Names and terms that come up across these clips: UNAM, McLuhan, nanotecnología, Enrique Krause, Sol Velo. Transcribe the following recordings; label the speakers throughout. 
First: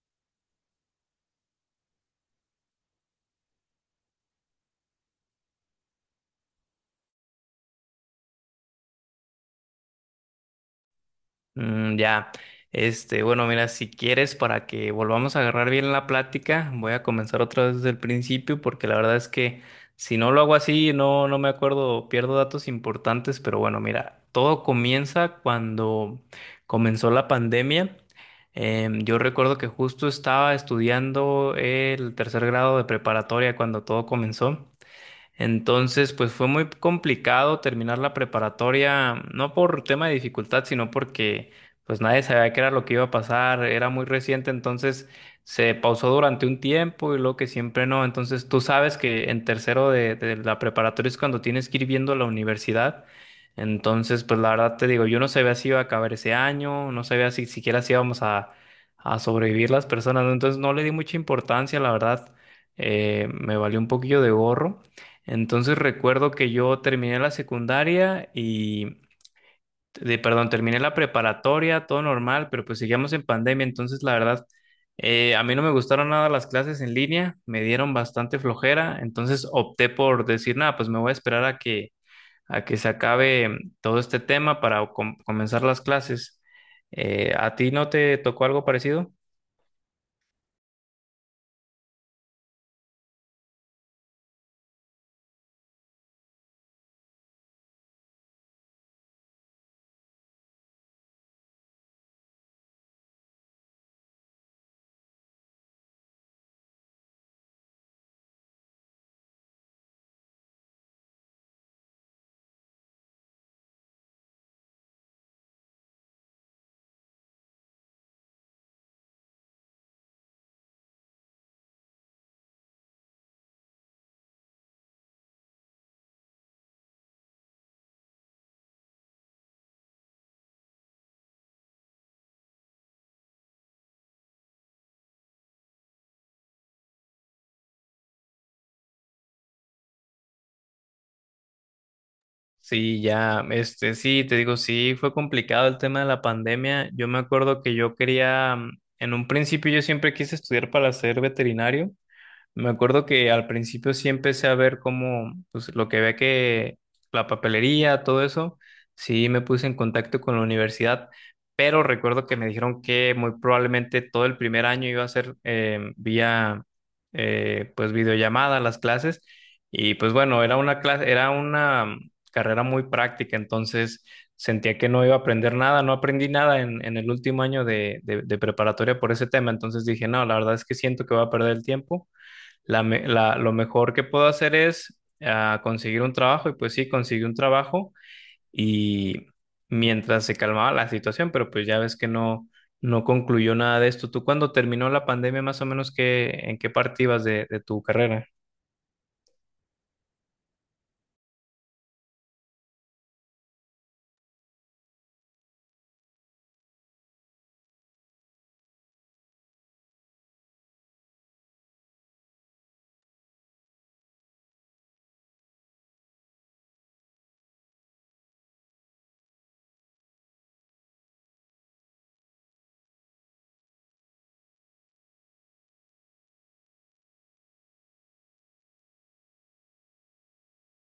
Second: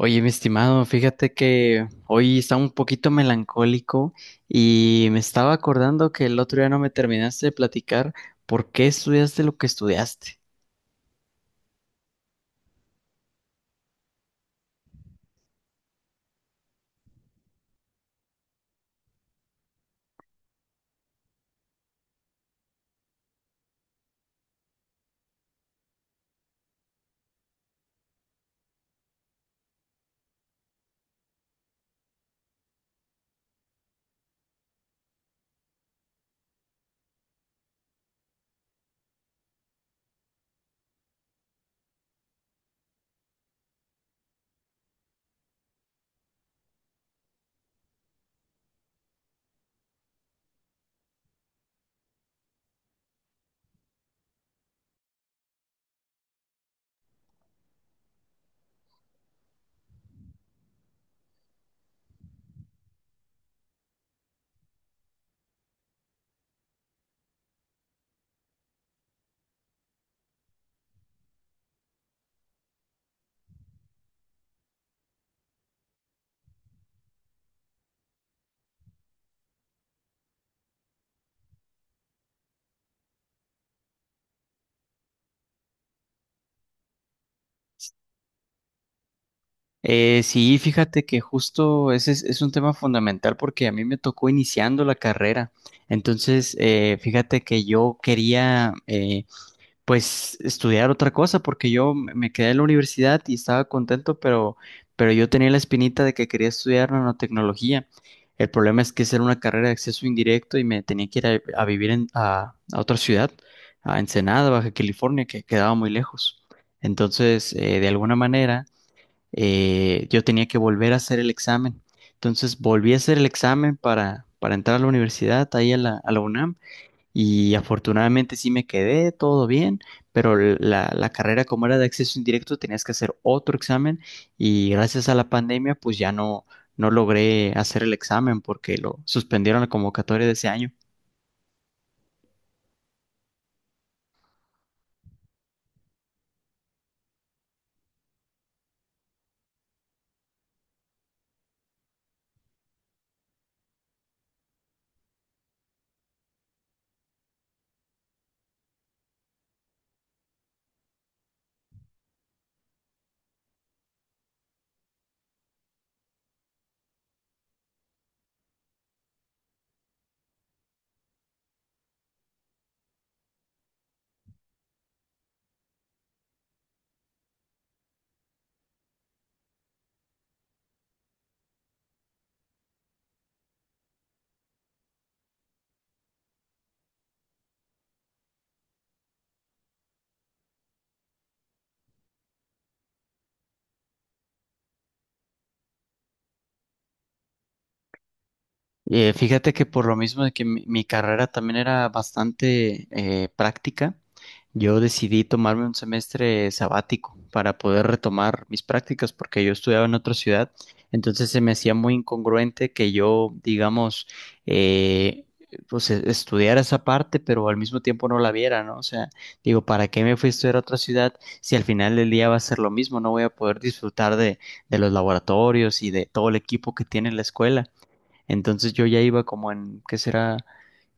Speaker 1: Oye, mi estimado, fíjate que hoy está un poquito melancólico y me estaba acordando que el otro día no me terminaste de platicar por qué estudiaste lo que estudiaste.
Speaker 2: Mm, ya. Este, bueno, mira, si quieres, para que volvamos a agarrar bien la plática, voy a comenzar otra vez desde el principio, porque la verdad es que si no lo hago así, no, no me acuerdo, pierdo datos importantes, pero bueno, mira, todo comienza cuando comenzó la pandemia. Yo recuerdo que justo estaba estudiando el tercer grado de preparatoria cuando todo comenzó. Entonces, pues fue muy complicado terminar la preparatoria, no por tema de dificultad, sino porque pues nadie sabía qué era lo que iba a pasar, era muy reciente, entonces se pausó durante un tiempo y luego que siempre no. Entonces, tú sabes que en tercero de la preparatoria es cuando tienes que ir viendo la universidad. Entonces, pues la verdad te digo, yo no sabía si iba a acabar ese año, no sabía si siquiera si íbamos a sobrevivir las personas, ¿no? Entonces no le di mucha importancia, la verdad, me valió un poquillo de gorro. Entonces recuerdo que yo terminé la secundaria perdón, terminé la preparatoria, todo normal, pero pues seguíamos en pandemia, entonces la verdad, a mí no me gustaron nada las clases en línea, me dieron bastante flojera, entonces opté por decir, nada, pues me voy a esperar a que se acabe todo este tema para comenzar las clases. ¿A ti no te tocó algo parecido?
Speaker 1: Sí, fíjate que justo ese es un tema fundamental porque a mí me tocó iniciando la carrera. Entonces, fíjate que yo quería pues estudiar otra cosa, porque yo me quedé en la universidad y estaba contento, pero yo tenía la espinita de que quería estudiar nanotecnología. El problema es que esa era una carrera de acceso indirecto y me tenía que ir a vivir a otra ciudad, a Ensenada, Baja California, que quedaba muy lejos. Entonces, de alguna manera, yo tenía que volver a hacer el examen. Entonces, volví a hacer el examen para entrar a la universidad, ahí a la UNAM. Y afortunadamente sí me quedé, todo bien, pero la carrera como era de acceso indirecto tenías que hacer otro examen y gracias a la pandemia pues ya no, no logré hacer el examen porque lo suspendieron la convocatoria de ese año.
Speaker 2: Sí, ya, este, sí, te digo, sí, fue complicado el tema de la pandemia. Yo me acuerdo que yo quería, en un principio yo siempre quise estudiar para ser veterinario, me acuerdo que al principio sí empecé a ver como, pues lo que ve que la papelería, todo eso, sí me puse en contacto con la universidad, pero recuerdo que me dijeron que muy probablemente todo el primer año iba a ser vía, pues videollamada las clases, y pues bueno, era una clase, era una carrera muy práctica, entonces sentía que no iba a aprender nada, no aprendí nada en el último año de preparatoria por ese tema, entonces dije, no, la verdad es que siento que voy a perder el tiempo, lo mejor que puedo hacer es conseguir un trabajo y pues sí, conseguí un trabajo y mientras se calmaba la situación, pero pues ya ves que no, no concluyó nada de esto. ¿Tú cuando terminó la pandemia, más o menos, qué, en qué parte ibas de tu carrera?
Speaker 1: Fíjate que por lo mismo de que mi carrera también era bastante práctica, yo decidí tomarme un semestre sabático para poder retomar mis prácticas porque yo estudiaba en otra ciudad, entonces se me hacía muy incongruente que yo, digamos, eh, pues estudiara esa parte, pero al mismo tiempo no la viera, ¿no? O sea, digo, ¿para qué me fui a estudiar a otra ciudad si al final del día va a ser lo mismo? No voy a poder disfrutar de los laboratorios y de todo el equipo que tiene la escuela. Entonces yo ya iba como en, ¿qué será?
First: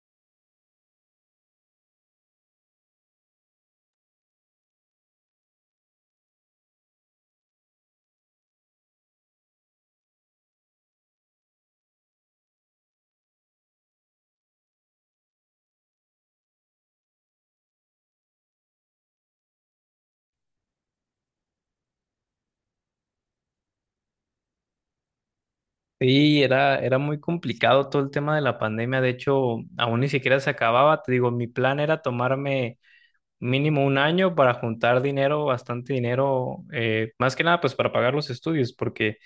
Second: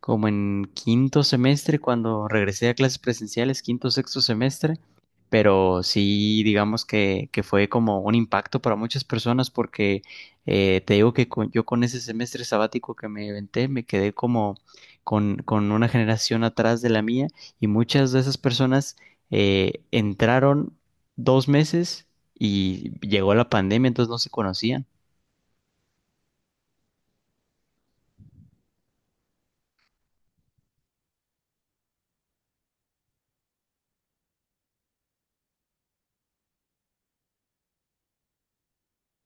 Speaker 1: Como en quinto semestre cuando regresé a clases presenciales, quinto, sexto semestre, pero sí digamos que fue como un impacto para muchas personas porque te digo que yo con ese semestre sabático que me inventé me quedé como con una generación atrás de la mía y muchas de esas personas entraron dos meses y llegó la pandemia, entonces no se conocían.
Speaker 2: Sí, era, era muy complicado todo el tema de la pandemia. De hecho, aún ni siquiera se acababa. Te digo, mi plan era tomarme mínimo un año para juntar dinero, bastante dinero, más que nada pues para pagar los estudios, porque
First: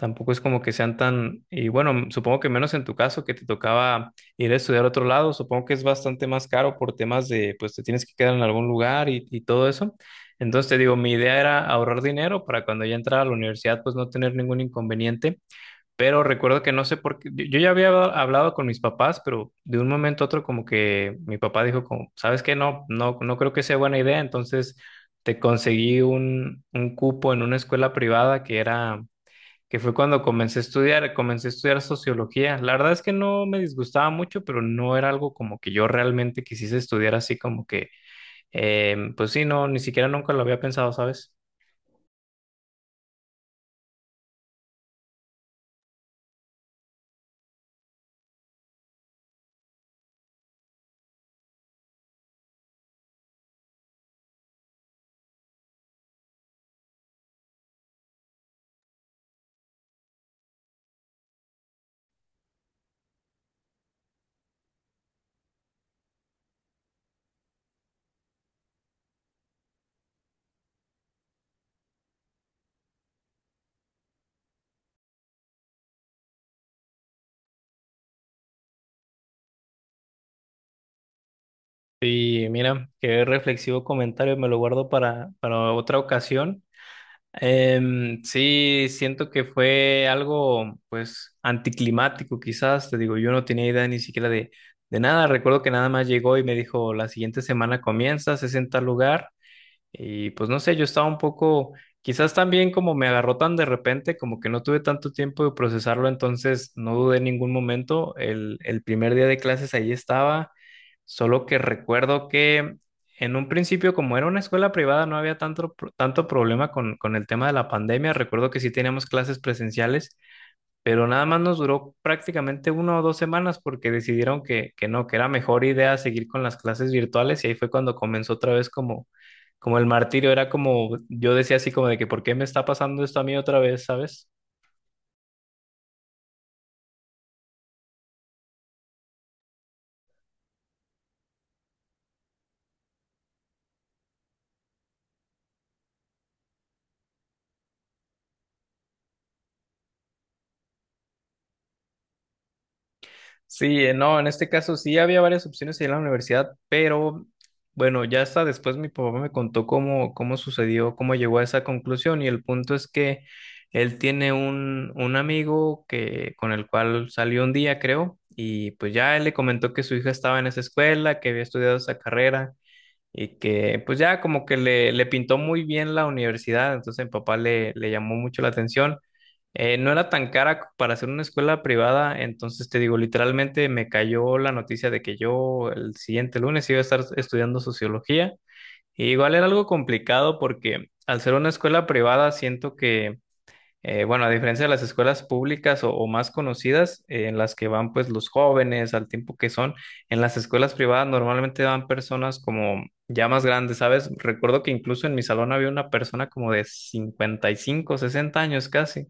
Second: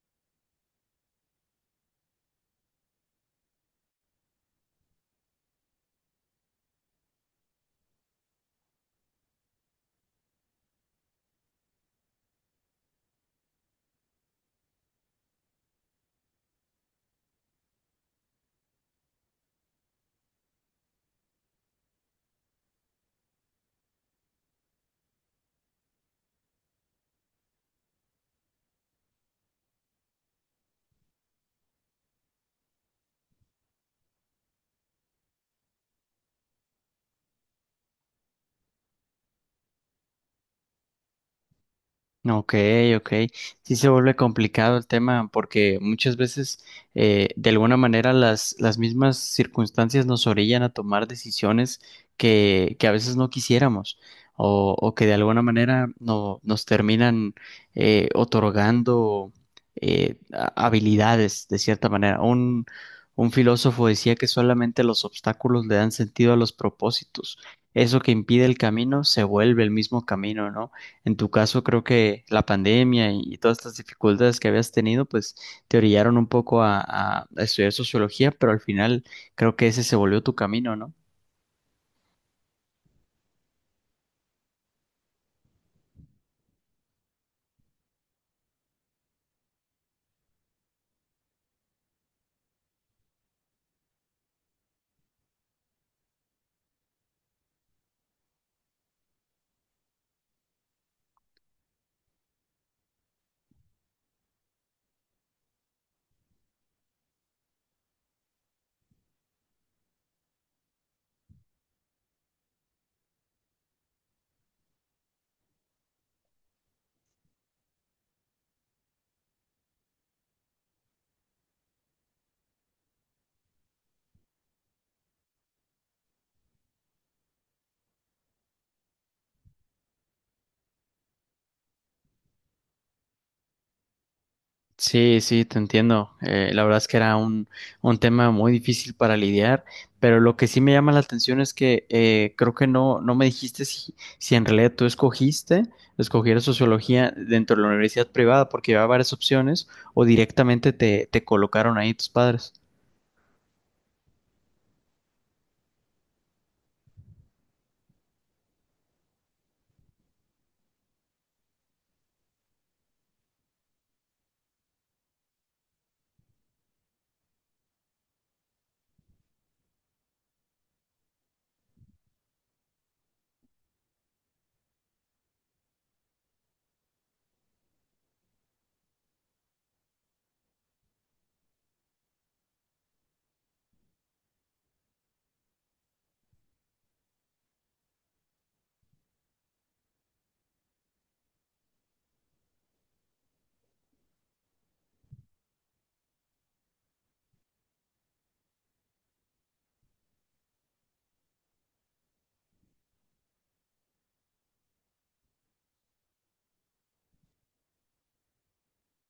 Speaker 2: tampoco es como que sean tan, y bueno, supongo que menos en tu caso que te tocaba ir a estudiar a otro lado, supongo que es bastante más caro por temas de, pues te tienes que quedar en algún lugar y todo eso. Entonces te digo, mi idea era ahorrar dinero para cuando ya entrara a la universidad, pues no tener ningún inconveniente, pero recuerdo que no sé por qué, yo ya había hablado con mis papás, pero de un momento a otro como que mi papá dijo como, ¿sabes qué? No, no, no creo que sea buena idea, entonces te conseguí un cupo en una escuela privada que era que fue cuando comencé a estudiar sociología. La verdad es que no me disgustaba mucho, pero no era algo como que yo realmente quisiese estudiar así como que, pues sí, no, ni siquiera nunca lo había pensado, ¿sabes?
Speaker 1: Ok, ok. Sí se vuelve complicado el tema porque muchas veces de alguna manera las mismas circunstancias nos orillan a tomar decisiones que a veces no quisiéramos o que de alguna manera no, nos terminan otorgando habilidades de cierta manera. Un filósofo decía que solamente los obstáculos le dan sentido a los propósitos. Eso que impide el camino se vuelve el mismo camino, ¿no? En tu caso, creo que la pandemia y todas estas dificultades que habías tenido, pues te orillaron un poco a, a estudiar sociología, pero al final creo que ese se volvió tu camino, ¿no?
Speaker 2: Y mira, qué reflexivo comentario, me lo guardo para otra ocasión. Em, sí, siento que fue algo, pues, anticlimático quizás, te digo, yo no tenía idea ni siquiera de nada, recuerdo que nada más llegó y me dijo, la siguiente semana comienzas, es en tal lugar. Y pues no sé, yo estaba un poco, quizás también como me agarró tan de repente, como que no tuve tanto tiempo de procesarlo, entonces no dudé en ningún momento. El primer día de clases ahí estaba, solo que recuerdo que en un principio, como era una escuela privada, no había tanto, tanto problema con el tema de la pandemia. Recuerdo que sí teníamos clases presenciales, pero nada más nos duró prácticamente 1 o 2 semanas porque decidieron que, no, que era mejor idea seguir con las clases virtuales y ahí fue cuando comenzó otra vez como el martirio, era como, yo decía así como de que, ¿por qué me está pasando esto a mí otra vez, sabes?
Speaker 1: Sí, sí, te entiendo. La verdad es que era un tema muy difícil para lidiar, pero lo que sí me llama la atención es que creo que no, no me dijiste si, si en realidad tú escogiste escoger sociología dentro de la universidad privada porque había varias opciones o directamente te, te colocaron ahí tus padres.
Speaker 2: Sí, no, en este caso sí había varias opciones ahí en la universidad, pero bueno, ya hasta después mi papá me contó cómo sucedió, cómo llegó a esa conclusión y el punto es que él tiene un amigo que, con el cual salió un día, creo, y pues ya él le comentó que su hija estaba en esa escuela, que había estudiado esa carrera y que pues ya como que le pintó muy bien la universidad, entonces mi papá le llamó mucho la atención. No era tan cara para hacer una escuela privada, entonces te digo, literalmente me cayó la noticia de que yo el siguiente lunes iba a estar estudiando sociología. Y igual era algo complicado porque al ser una escuela privada siento que bueno, a diferencia de las escuelas públicas o más conocidas, en las que van pues los jóvenes al tiempo que son, en las escuelas privadas normalmente van personas como ya más grandes, ¿sabes? Recuerdo que incluso en mi salón había una persona como de 55, 60 años casi.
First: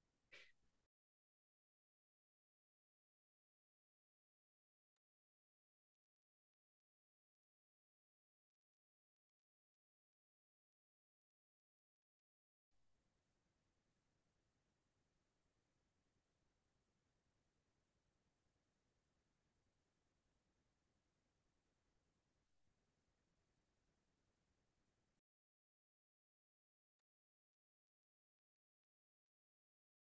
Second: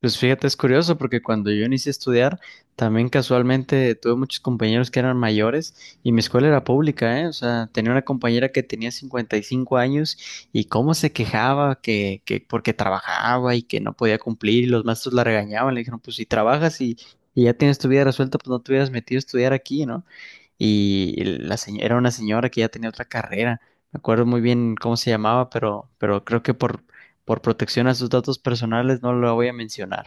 Speaker 1: Pues fíjate, es curioso porque cuando yo inicié a estudiar, también casualmente tuve muchos compañeros que eran mayores y mi escuela era pública, ¿eh? O sea, tenía una compañera que tenía 55 años y cómo se quejaba que porque trabajaba y que no podía cumplir y los maestros la regañaban, le dijeron, pues si trabajas y ya tienes tu vida resuelta, pues no te hubieras metido a estudiar aquí, ¿no? Y la señora, era una señora que ya tenía otra carrera, me acuerdo muy bien cómo se llamaba, pero creo que por protección a sus datos personales no lo voy a mencionar.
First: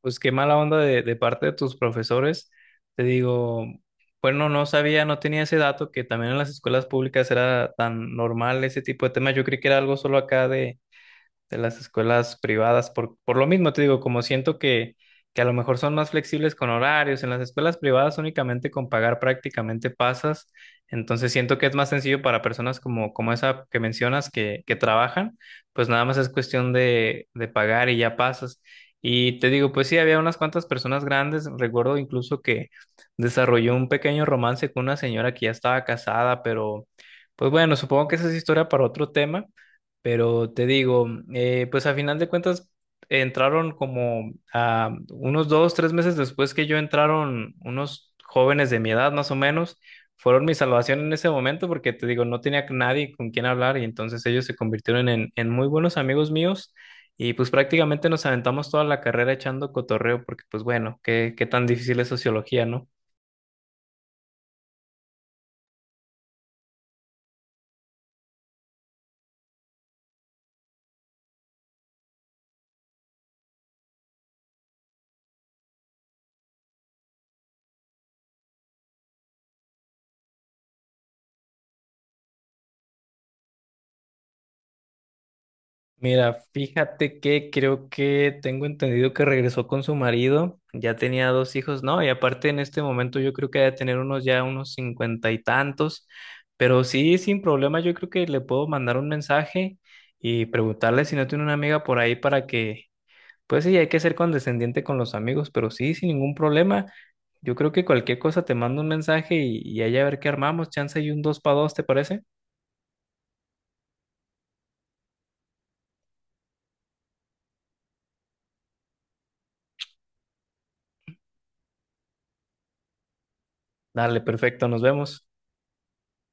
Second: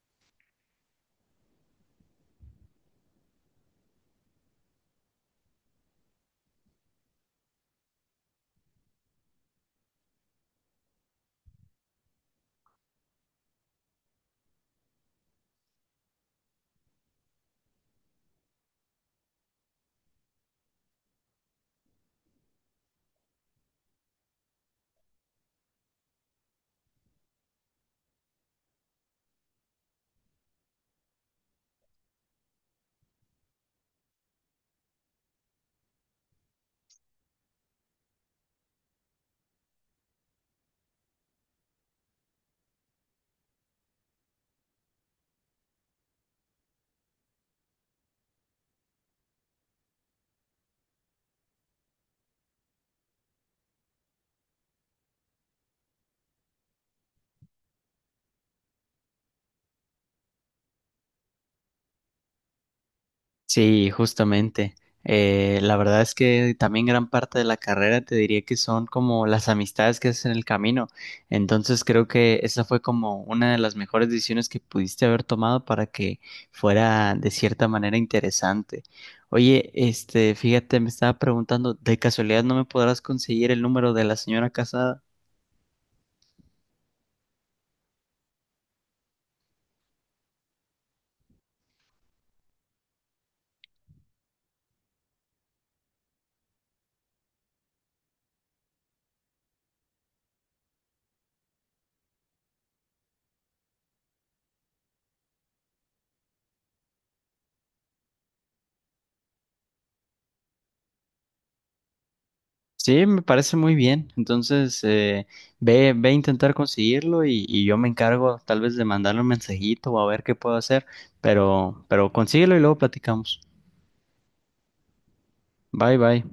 Speaker 2: Pues qué mala onda de parte de tus profesores. Te digo, bueno, no sabía, no tenía ese dato que también en las escuelas públicas era tan normal ese tipo de temas. Yo creí que era algo solo acá de las escuelas privadas, por lo mismo te digo, como siento que a lo mejor son más flexibles con horarios, en las escuelas privadas únicamente con pagar prácticamente pasas, entonces siento que es más sencillo para personas como esa que mencionas que trabajan, pues nada más es cuestión de pagar y ya pasas. Y te digo, pues sí, había unas cuantas personas grandes, recuerdo incluso que desarrolló un pequeño romance con una señora que ya estaba casada, pero pues bueno, supongo que esa es historia para otro tema. Pero te digo, pues a final de cuentas entraron como unos 2, 3 meses después que yo entraron unos jóvenes de mi edad más o menos, fueron mi salvación en ese momento porque te digo, no tenía nadie con quien hablar y entonces ellos se convirtieron en muy buenos amigos míos y pues prácticamente nos aventamos toda la carrera echando cotorreo porque pues bueno, qué, qué tan difícil es sociología, ¿no?
Speaker 1: Sí, justamente. La verdad es que también gran parte de la carrera te diría que son como las amistades que haces en el camino. Entonces creo que esa fue como una de las mejores decisiones que pudiste haber tomado para que fuera de cierta manera interesante. Oye, este, fíjate, me estaba preguntando, ¿de casualidad no me podrás conseguir el número de la señora casada?
Speaker 2: Mira, fíjate que creo que tengo entendido que regresó con su marido, ya tenía dos hijos, ¿no? Y aparte en este momento yo creo que debe tener unos ya unos cincuenta y tantos, pero sí, sin problema, yo creo que le puedo mandar un mensaje y preguntarle si no tiene una amiga por ahí para que, pues sí, hay que ser condescendiente con los amigos, pero sí, sin ningún problema, yo creo que cualquier cosa te mando un mensaje y ahí a ver qué armamos, chance y un dos para dos, ¿te parece?
Speaker 1: Sí, me parece muy bien. Entonces, ve, ve a intentar conseguirlo y yo me encargo tal vez de mandarle un mensajito o a ver qué puedo hacer, pero consíguelo y luego platicamos.
Speaker 2: Dale, perfecto, nos vemos.
Speaker 1: Bye, bye.